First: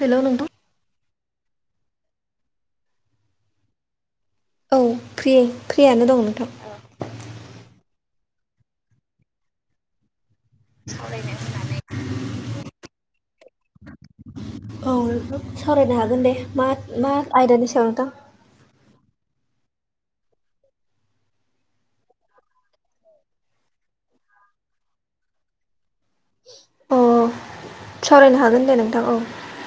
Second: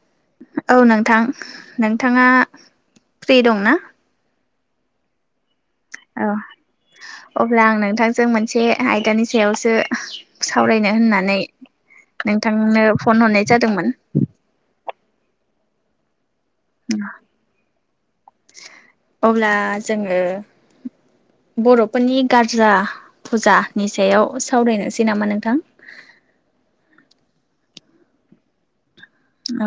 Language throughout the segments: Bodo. हेल' नोंथां। औ नोंथां नोंथाङा फ्रि दङना? औ फ्रि फ्रियानो दं औ नोंथां अब्ला आं नोंथांजों मोनसे आयदानि सायावसो सावरायनो होननानै नोंथांनो फन हरनाय जादोंमोन। औ नोंथां सावरायनो हागोन दे मा-मा आयदानि सायाव नोंथां। अब्ला जोङो बर'फोरनि गारजा फुजा नि सायाव सावरायनोसै नामा नोंथां। अ सावरायनो हागोन दे नोंथां औ। औ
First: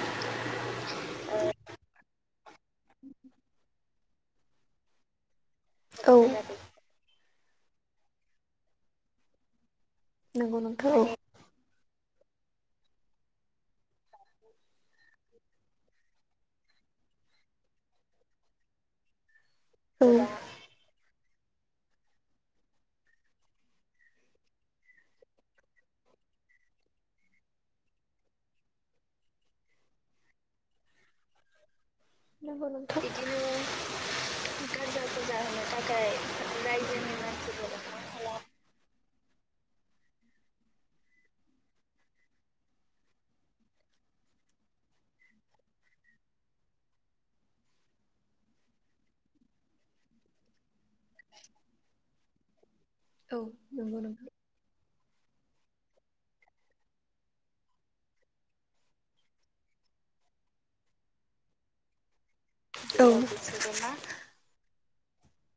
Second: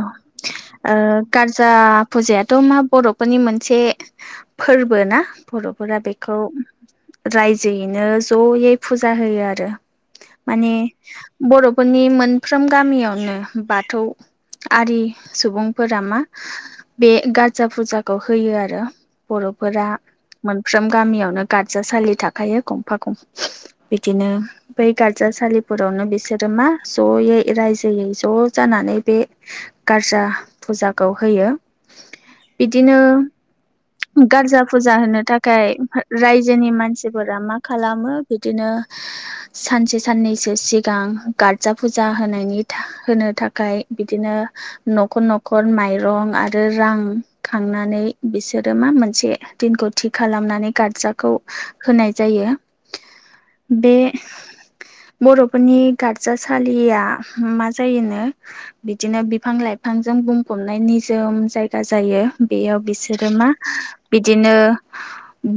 ओ गारजा फुजायाथ' मा बर'फोरनि मोनसे फोरबो ना। बर'फोरा औ बेखौ रायजोयैनो जयै फुजा होयो आरो नंगौ माने नोंथां औ बर'फोरनि मोनफ्रोम गामियावनो बाथौ आरि सुबुंफोरा मा बे गार्जा फुजाखौ होयो आरो। बर'फोरा मोनफ्रोम गामियावनो गादजासालि थाखायो गंफा गं बिदिनो बै गार्जासालिफोरावनो बिसोरो मा ज'यै रायजोयै ज' जानानै बे गार्जा फुजाखौ होयो। नंगौ नोंथां दिनो गार्जा फुजा होनो थाखाय रायजोनि मानसिफोरा मा मानसिफोर ओंखाम खालामो खालाम बिदिनो [unintelligible] सानसे साननैसो सिगां गार्जा फुजा होनायनि थाख होनो थाखाय दिनो न'खर न'खर माइरं आरो रां खांनानै बिसोरो मा मोनसे दिनखौ थिग खालामनानै गार जाखौ होनाय जायो औ बे नंगौ नोंथां बर'फोरनि गार्जासालिया मा जायोनो बिदिनो बिफां लाइफांजों बुंफबनाय निजोम जायगा जायो। बेयाव औ बिसोरो मा बिदिनो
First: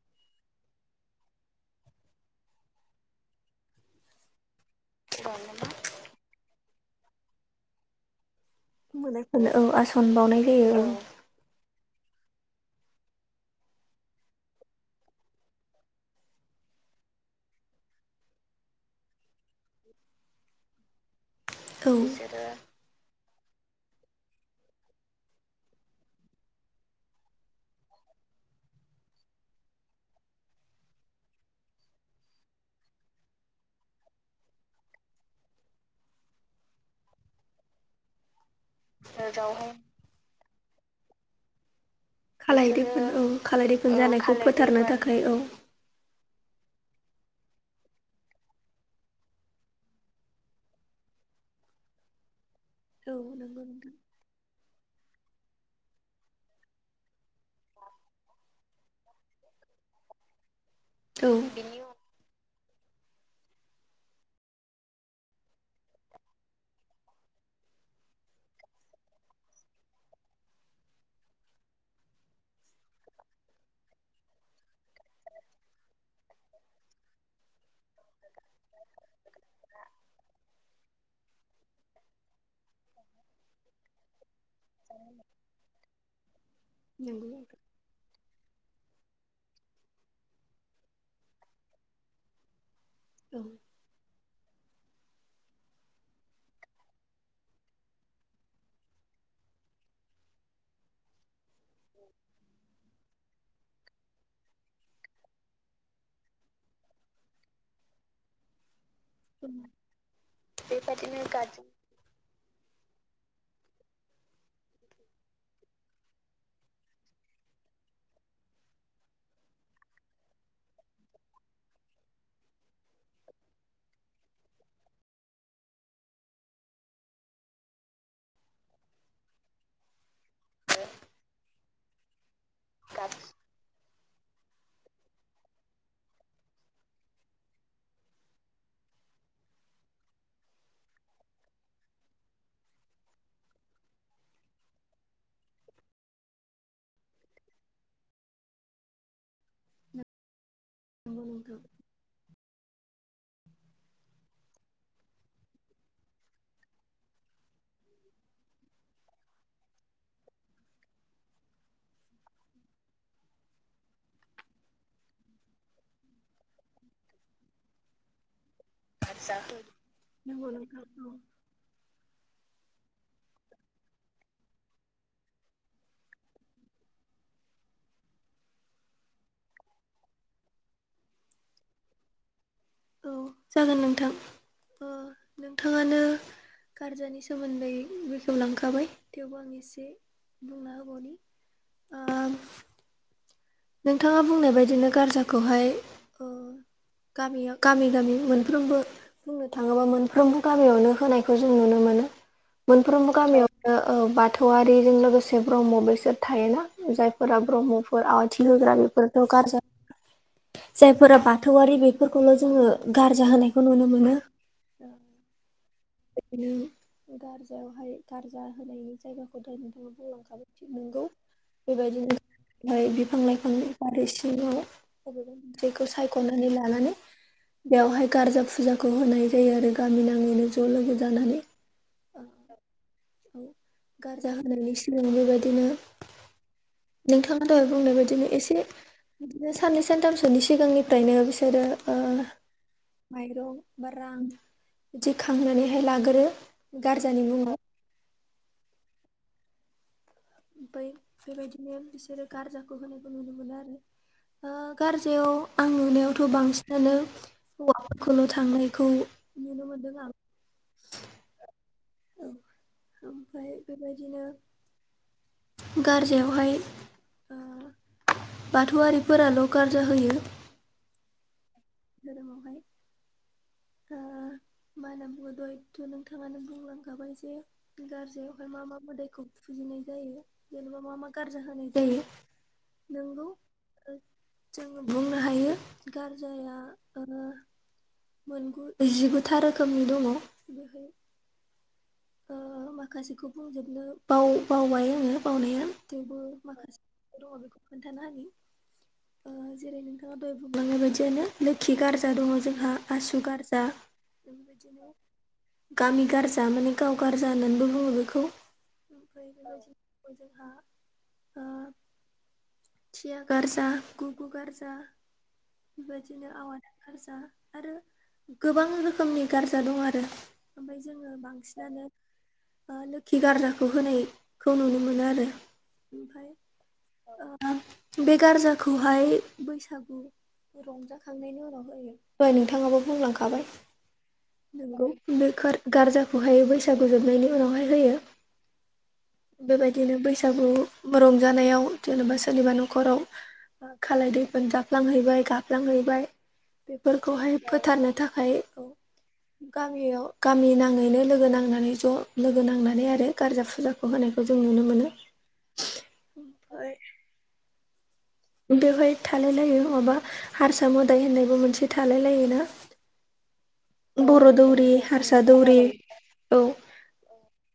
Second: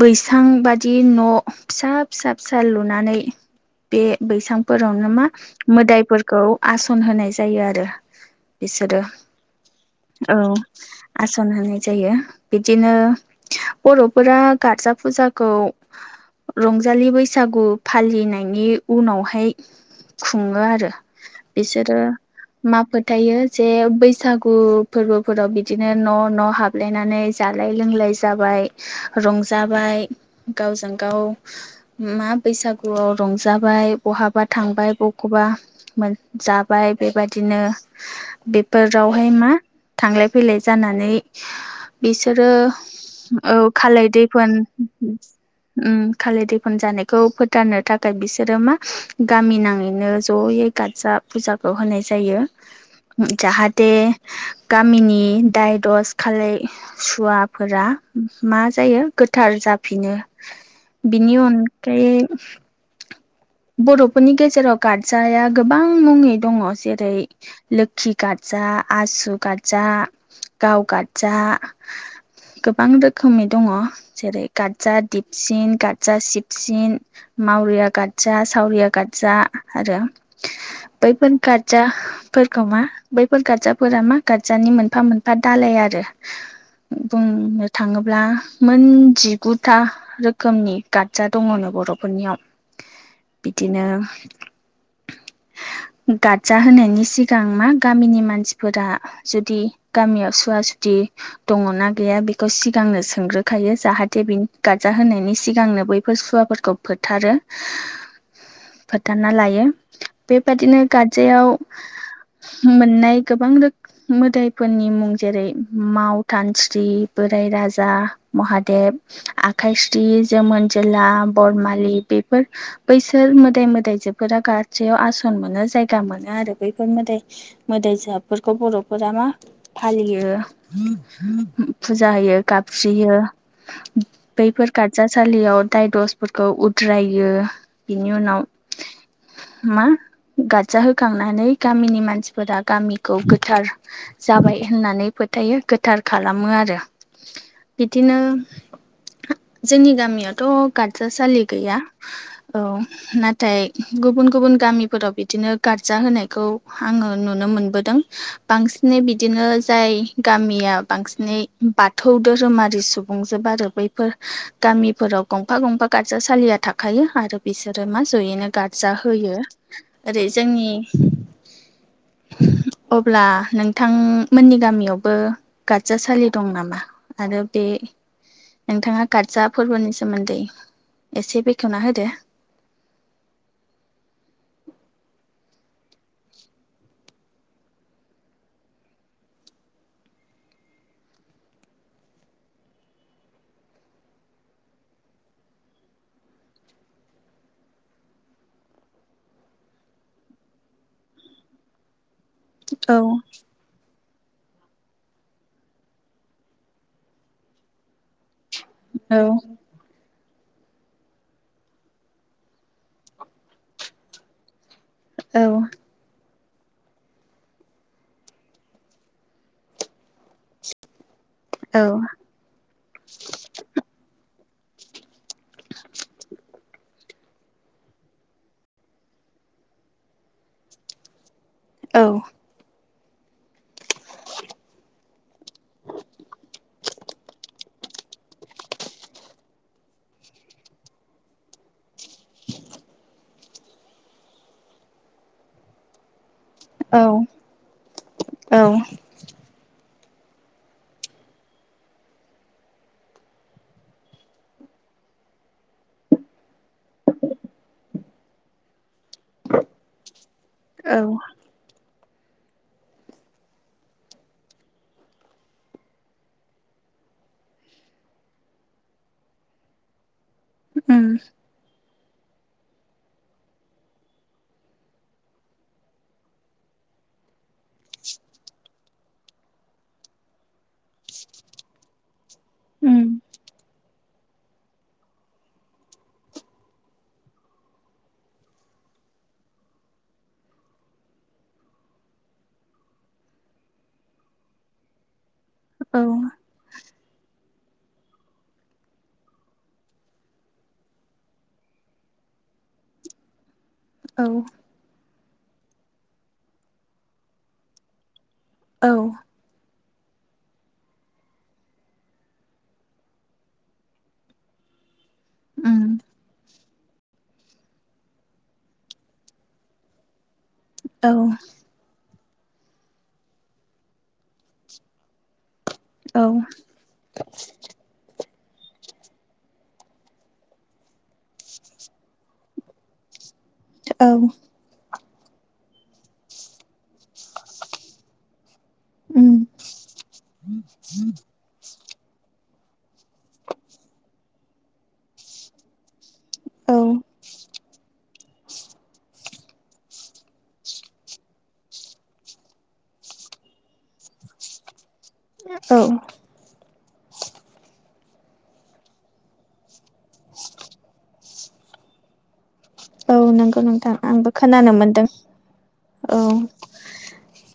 बैसां बादि न' फिसा फिसा फिसा लुनानै बे बैसांफोरावनो मा मोदाइफोरखौ आस'न होनाय जायो आरो। बिसोरो मोदायफोरनो औ आसन औ। बावनाय जायो आस'न होनाय जायो बिदिनो बर'फोरा गार्जा फुजाखौ रंजालि बैसागु फालिनायनि उनावहाय खुङो आरो औ बिसोरो मा फोथायो जे बैसागु फोर्बोफोराव बिदिनो न' न' हाब लायनानै जालाय लोंलाय जाबाय रंजाबाय गावजों गाव मा बैसागुआव रंजाबाय बहाबा थांबाय बखौबा मोन जाबाय बेबाद बिदिनो बेफोरावहाय मा थांलाय फैलाय जानानै बिसोरो खालाय दैफोन औ दैफोन खालाय जानायखौ दैफोन फोथारनो थाखाय औ उम खालाय दैफोन जानायखौ फोथारनो थाखाय बिसोरो मा गामि नाङैनो ज'यै गादजा फुजाखौ होनाय जायो उम नंगौ जाहाथे नोंथां गामिनि दाय दस खालाय सुवाफोरा मा जायो गोथार जाफिनो। बिनि अनगायै बर'फोरनि गेजेराव गार्जाया गोबां मुंनि दङ जे रै लोखि गादजा आसु गादजा गाव गादजा गोबां रोखोमै दङ। जेरै गादजा दिपसिन गादजा सिपसिन मावरिया गादजा सावरिया गादजा आरो बैफोर गाद जाफोरखौ मा बैफोर गार्जाफोरा मा गार्जानि मोनफा मोनफा दालाय आरो। उन नंगौ नोंथां। [unintelligible] थाङोब्ला मोनजिगुथा रोखोमनि गादजा दङनो बर'फोरनियाव। औ बिदिनो गाद जा होनायनि सिगां मा गामिनि मानसिफोरा जुदि गामियाव सुवा सुथि दङना गैया बेखौ सिगांनो सोंग्रो खायो जाहाथे बिनि गार्जा होनायनि सिगांनो बैफोर सुवाफोरखौ फोथारो। फोथारना लायो नंगौ बेबादिनो गाद मोननाय गोबां रोख मोदाइफोरनि मुं जेरै मावथानस्रि बोराय राजा महादेब आखाइस्रि जोमोन जोला बरमालि बेफोर बैसोर मोदाय मोदायजोफोरा गार्जायाव आस'न मोनो जाय सिगा मोनो आरो बैफोर मोदाय मोदाय जफोरखौ बर'फोरा मा फालियो फुजा होयो गाबस्रियो बैफोर गारजासालियाव दायदसफोरखौ उद्रायो बेनि उनाव मा खजाहखांनानै गामिनि मानसिफोरा गामिखौ गोथार जाबाय होननानै फोथायो गोथार खालामो आरो बिदिनो जोंनि गामियावथ' गारजासालि नोंथां गैया औ नाथाय गुबुन गुबुन गामिफोराव बिदिनो गार्जा होनायखौ आङो नुनो मोनबोदों बांसिनै बिदिनो जाय गामिया बांसिनै बाथौ धोरोमारि सुबुंजोब आरो बैफोर गामिफोराव गंफा गंफा गारजासालिया थाखायो आरो बिसोरो मा जयैनो गारजा होयो ओरै नंगौ जोंनि नोंथां औ अब्ला नोंथांमोननि गामियावबो गारजासालि दं नामा आरो बे नोंथाङा गारजा फोरबोनि सोमोन्दै एसे बेखेवना होदो औ जागोन नोंथां औ नोंथाङानो गारजानि सोमोन्दै बेखेवलांखाबाय थेवबो आं एसे बे [unintelligible] [unintelligible] नोंथाङा बुंनाय बायदिनो गारजाखौहाय गामियाव गामि गामि मोनफ्रोमबो बुंनो थाङोबा मोनफ्रोमबो गामियावनो होनायखौ जों नुनो मोनो औ मोनफ्रोमबो गामियाव बाथौआरिजों लोगोसे ब्रह्म बेसोर थायोना जायफोरा ब्रह्मफोर दग्रा औ बेिफोरथखार ज जायफोरा बाथौआरि बेफोरखौल' जोङो गारजा होनायखौ नुनो मोनो औ। बि गारजायावहाय गारजा होनायनि जायगाखौथ नोंथाङा बुंलांखाबाय नंगौ औ बेबायदिनोाय बिफां लाइफांनि बारिै सिङाव बबेबा बिखौ सायख'नानै लानानै बेवहाय गारजा फुजाखौ होनाय जायो आरो गामि नाङैनो ज' लोगो जानानै औ गारजा होनायनि सिगां बेबायदिनो नोंथाङा दहाय बुंनाय बायदिनो एसे बिदिनो साननै सानथामसोनि सिगांनिफ्रायनो बिसोरो माइरं बा रां बिदि खांनानैहाय लागोरो औ गारजानि मुङाव औ। ओमफ्राय बेबायदिनो बिसोरो गारजाखौ होनायखौ नुनो मोनो आरो गारजायाव आं नुनायावथ' बांसिनानो हौवाफोरखौल' थांनायखौ नुनो मोनदों आरो औ औ ओमफाय बेबायदिनो गारजायावहाय बाथौआरिफोराल' गारजा होयो ओम धोरोमावहाय ओ [unintelligible] मा होनना बुङो द' एथ' नोंथांङानो बुंलांखाबाय जे गाज्रियावहाय मा मा मोदायखौ फुजिनाय जायो जेनेबा मा मा गार्रिा होनाय जायो उम नोंगौ [unintelligible] जोङो बुंनो हायो गारजाया मोन जिगुथा रोखोमनि दङ। [unintelligible] माखासेखौ बुंजोबनो बाव बावबाय आङो बावनाया औ थेवबो माखासे दङ बेखौ खोन्थानो हायो जेरै नों थाङा द'हाय बुंलांनाय बायदियानो लोखि गारजा दङ जोंहा आसु गारजा औ बेबायदिनो गामि गारजा माने गाव गारजा होननानैबो बुङो बेखौ औ [unintelligible] थिया गारजा गुगु गारजा उम बेबायदि बिदिनो [unintelligible] गारजा आरो गोबां रोखोमनि गारजा दं आरो ओमफ्राय जोङो औ बांसिनानो लोखि गारजाखौ होनायखौ नुनो मोनो आरो औ ओमफ्राय बे गारजाखौहाय बैसागु रंजाखांनायनि उनाव जायो दहाय नोंथाङाबो बुंलांखाबाय औ नोंगौ बे गारजाखौहाय बैसागु जोबनायनि उनावहाय होयो उम बेबायदिनो बैसागु रंजानायाव जेनेबा सोरनिबा न'खराव खालाय दैफोन जाफ्लांहैबाय गाफ्लांहैबाय औ बेफोरखौहाय फोथारनो थाखाय औ [inaudible] गामियाव गामि नाङैनो लोगो नांनानै ज' लोगो नांनानै आरो गारजा फुजा होनायखौ जों नुनो मोनो औ ओमफ्राय बेवहाय थालाय लायो नङाबा हारसा मोदाय होननायबो मोनसे थालाय लायो ना औ नंगौ नोंथां आंबो बर' दौरि खोनानो मोनदों हारसा दौरि औ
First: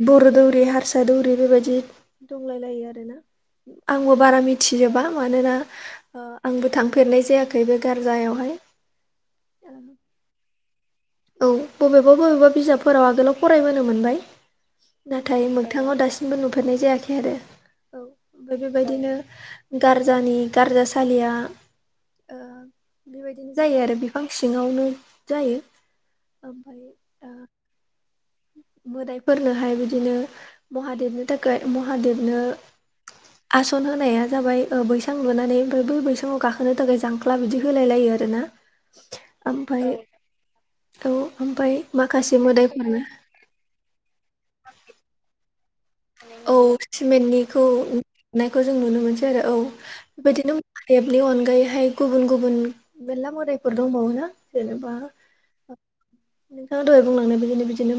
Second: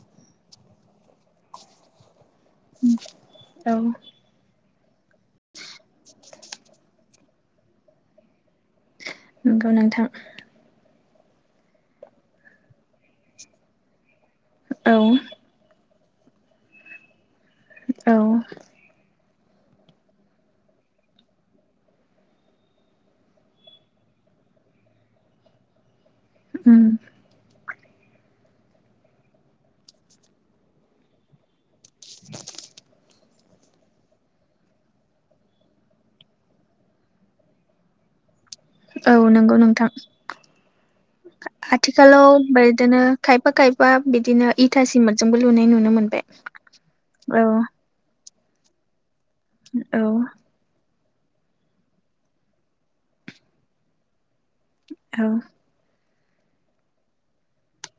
बर' दौरि हारसा दौरि बेबायदि दंलाय लायो आरोना औ आंबो बारा मिथि मिथिजोबा मानोना आंबो थांफेरनाय जायाखै बे गारजायावहाय नोंगौ नोंथां औ बबेबा बबेबा बिजाबफोराव आगोलाव फरायबोनो मोनबाय औ नाथाय मोगथाङाव दासिम [unintelligible] नुफेरनाय जायाखै आरो औ बेबायदिनो गारजानि गारजासालिया बेबायदिनो जायो आरो बिफां सिङावनो जायो उम ओमफ्राय ओ मोदायफोरनोहाय बिदिनो महादेबनो थाखाय महादेबनो आसान होनाया जाबाय बैसां लुनानै ओमफ्राय बै बैसङाव गाखोनो थाखाय जां अ बिदि होलाय लायो आरोना औ नंगौ ओमफ्राय नोंथां औ ओमफ्राय आथिखालाव माखासे मोदायफोरनो बिदिनो खाय खायफा खायफा बिदिनो इथा सिमटजोंबो लुनाय नुनो मोनो औ सिमेन्टनिखौ लुनायखौ जों नुनो मोनसै आरो औ बेबायदिनो बेनि अनगायैहाय गुबुन गुबुन मेरला मोदायफोर दंबावोना जेनेबा औ नोंथाङा दहाय बुंलांनाय बिदिनो बिदिनो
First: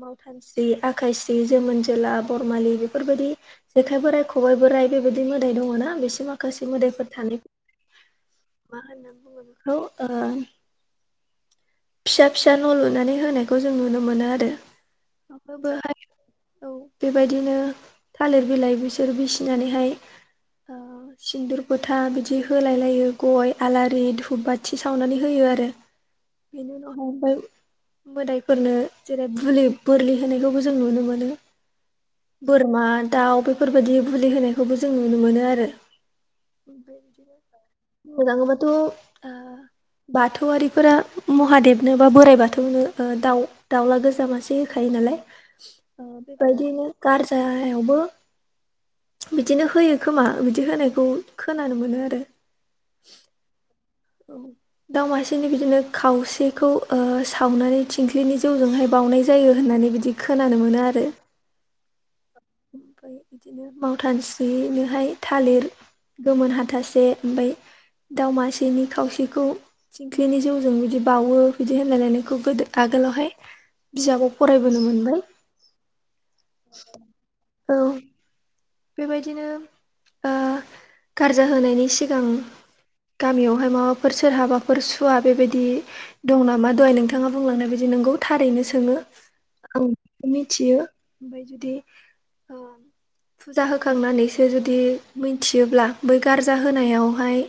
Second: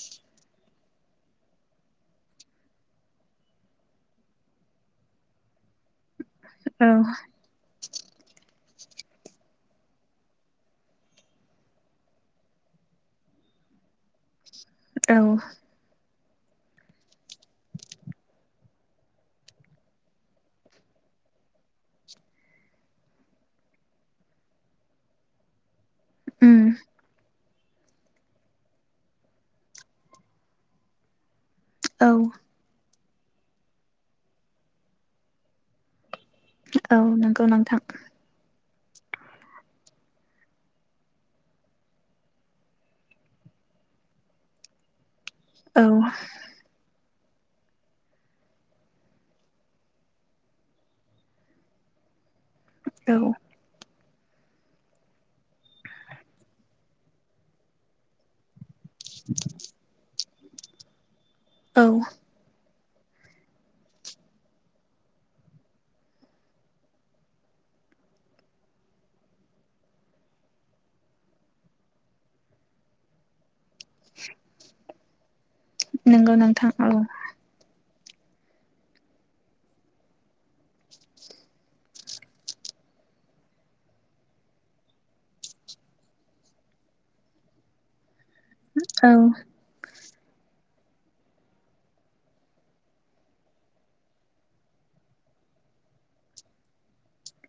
मावथानस्रि आखायस्रि जोमोनस्रि जेला बरमालि बेफोरबायदि जेखाइ बोराइ खबाइ बोराइ बेबायदि मोदाय दङ ना बिसि माख माखाै मोदाइफोर औ थानायखौ मा होनना बुङो बेखौ फिसा फिसा न' लुनानै होनायखौ जों नुनो मोनो औ आरो बोहाय औ बेबायदिनो थालिर बिलाइ बिसोर बिसिनानैहाय ओ [inaudible] सिन्दुर फोथा बिदि होलाय लायो गय आलारि धुप बाथि सावनानै होयो आरो उम बेनो उनाव हाय [unintelligible] मोदायफोरनो जेरै बुलि बोरलि होनायखौबो जों नुनो मोनो औ। बोरमा दाउ बेफोरबायदि बुलि होनायखौबो जों नुनो मोनो आरो। औ नंगौ नोंथां। मोजांबाथ' आ [inaudible] बाथौआरिफोरा महादेबनो बा बोराइ बाथौनो दाउ दाउला गोजा मासे होखायो नालाय। औ। ओ बेबायदिनो गारजायावबो बिदिनो होयो खोमा बिदि होनायखौ खोनानो मोनो आरो। औ। औ दाउ मासेनो बिदिनो खावसेखौ ओ सावनानै थिंख्लिनि जौजोंहाय बावनाय जायो होननानै बिदि खोनानो मोनो आरो। औ। ओमफ्राय बिदिनो मावथानसुयैनोहाय थालिर गोमोन हाथासे ओमफाय दाव मासेनि खावसेखौ थिंख्लिनि जौजों बिदि बावो बिदि होनलाय लायनायखौ गोदो आगोलावहाय बिजाबाव फरायबोनो मोनबाय। नोंगौ नोंथां औ। औ। बेबायदिनो ओ गारजा होनायनि सिगां गामियावहाय माबाफोर सोरहाबाफोर सुवा बेबायदि दं नामा दहाय नोंथाङा बुंलांनाय बादि नंगौ थारैनो। सोङो औ मिथियो ओमफ्राय जुदि ओ फुजा होखांनानैसो जुदि मिथियोब्ला बै गारजा होनायावहाय।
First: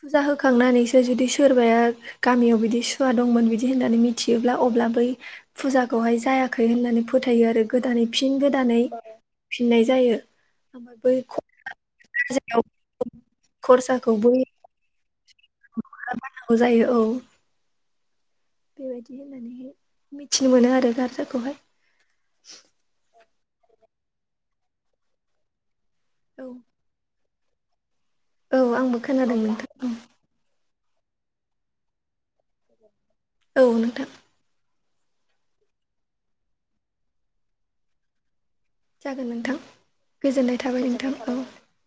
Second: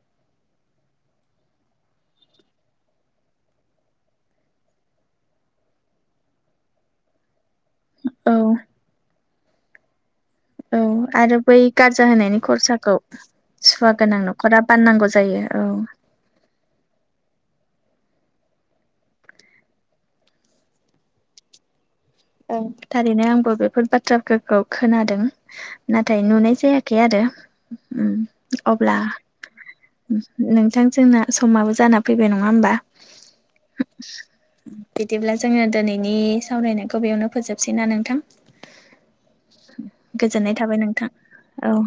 फुजा होखांनानैसो जुदि सोरबाया गामियाव बिदि सुवा दंमोन बिदि होननानै मिथियोब्ला अब्ला बै फुजाखौहाय जायाखै होननानै फोथायो आरो गोदानै औ फिन गोदानै फिननाय जायो। औ आरो बै गारजा होनायनि खरसायाव खरसाखौ सुवा खरसाखौ गोनां बै न'खरा बाननांगौ जायो। औ बाननांगौ जायो औ। बेबायदि होननानैहाय मिथिनो मोनो आरो गारजाखौहाय। औ थारैनो आंबो बेफोर बाथ्राफोरखौ खोनादों नाथाय औ नुनाय जाया। [inaudible] आरो औ अब्ला आंबो खोनादों नोंथां नोंथां जोंना समाबो जाना फैबाय नङा होमबा? औ नोंथां बिदिब्ला जोङो दिनैनि सावरायनायखौ बेयावनो फोजोबसै ना नोंथां? जागोन नोंथां गोजोननाय थाबाय नोंथां औ। औ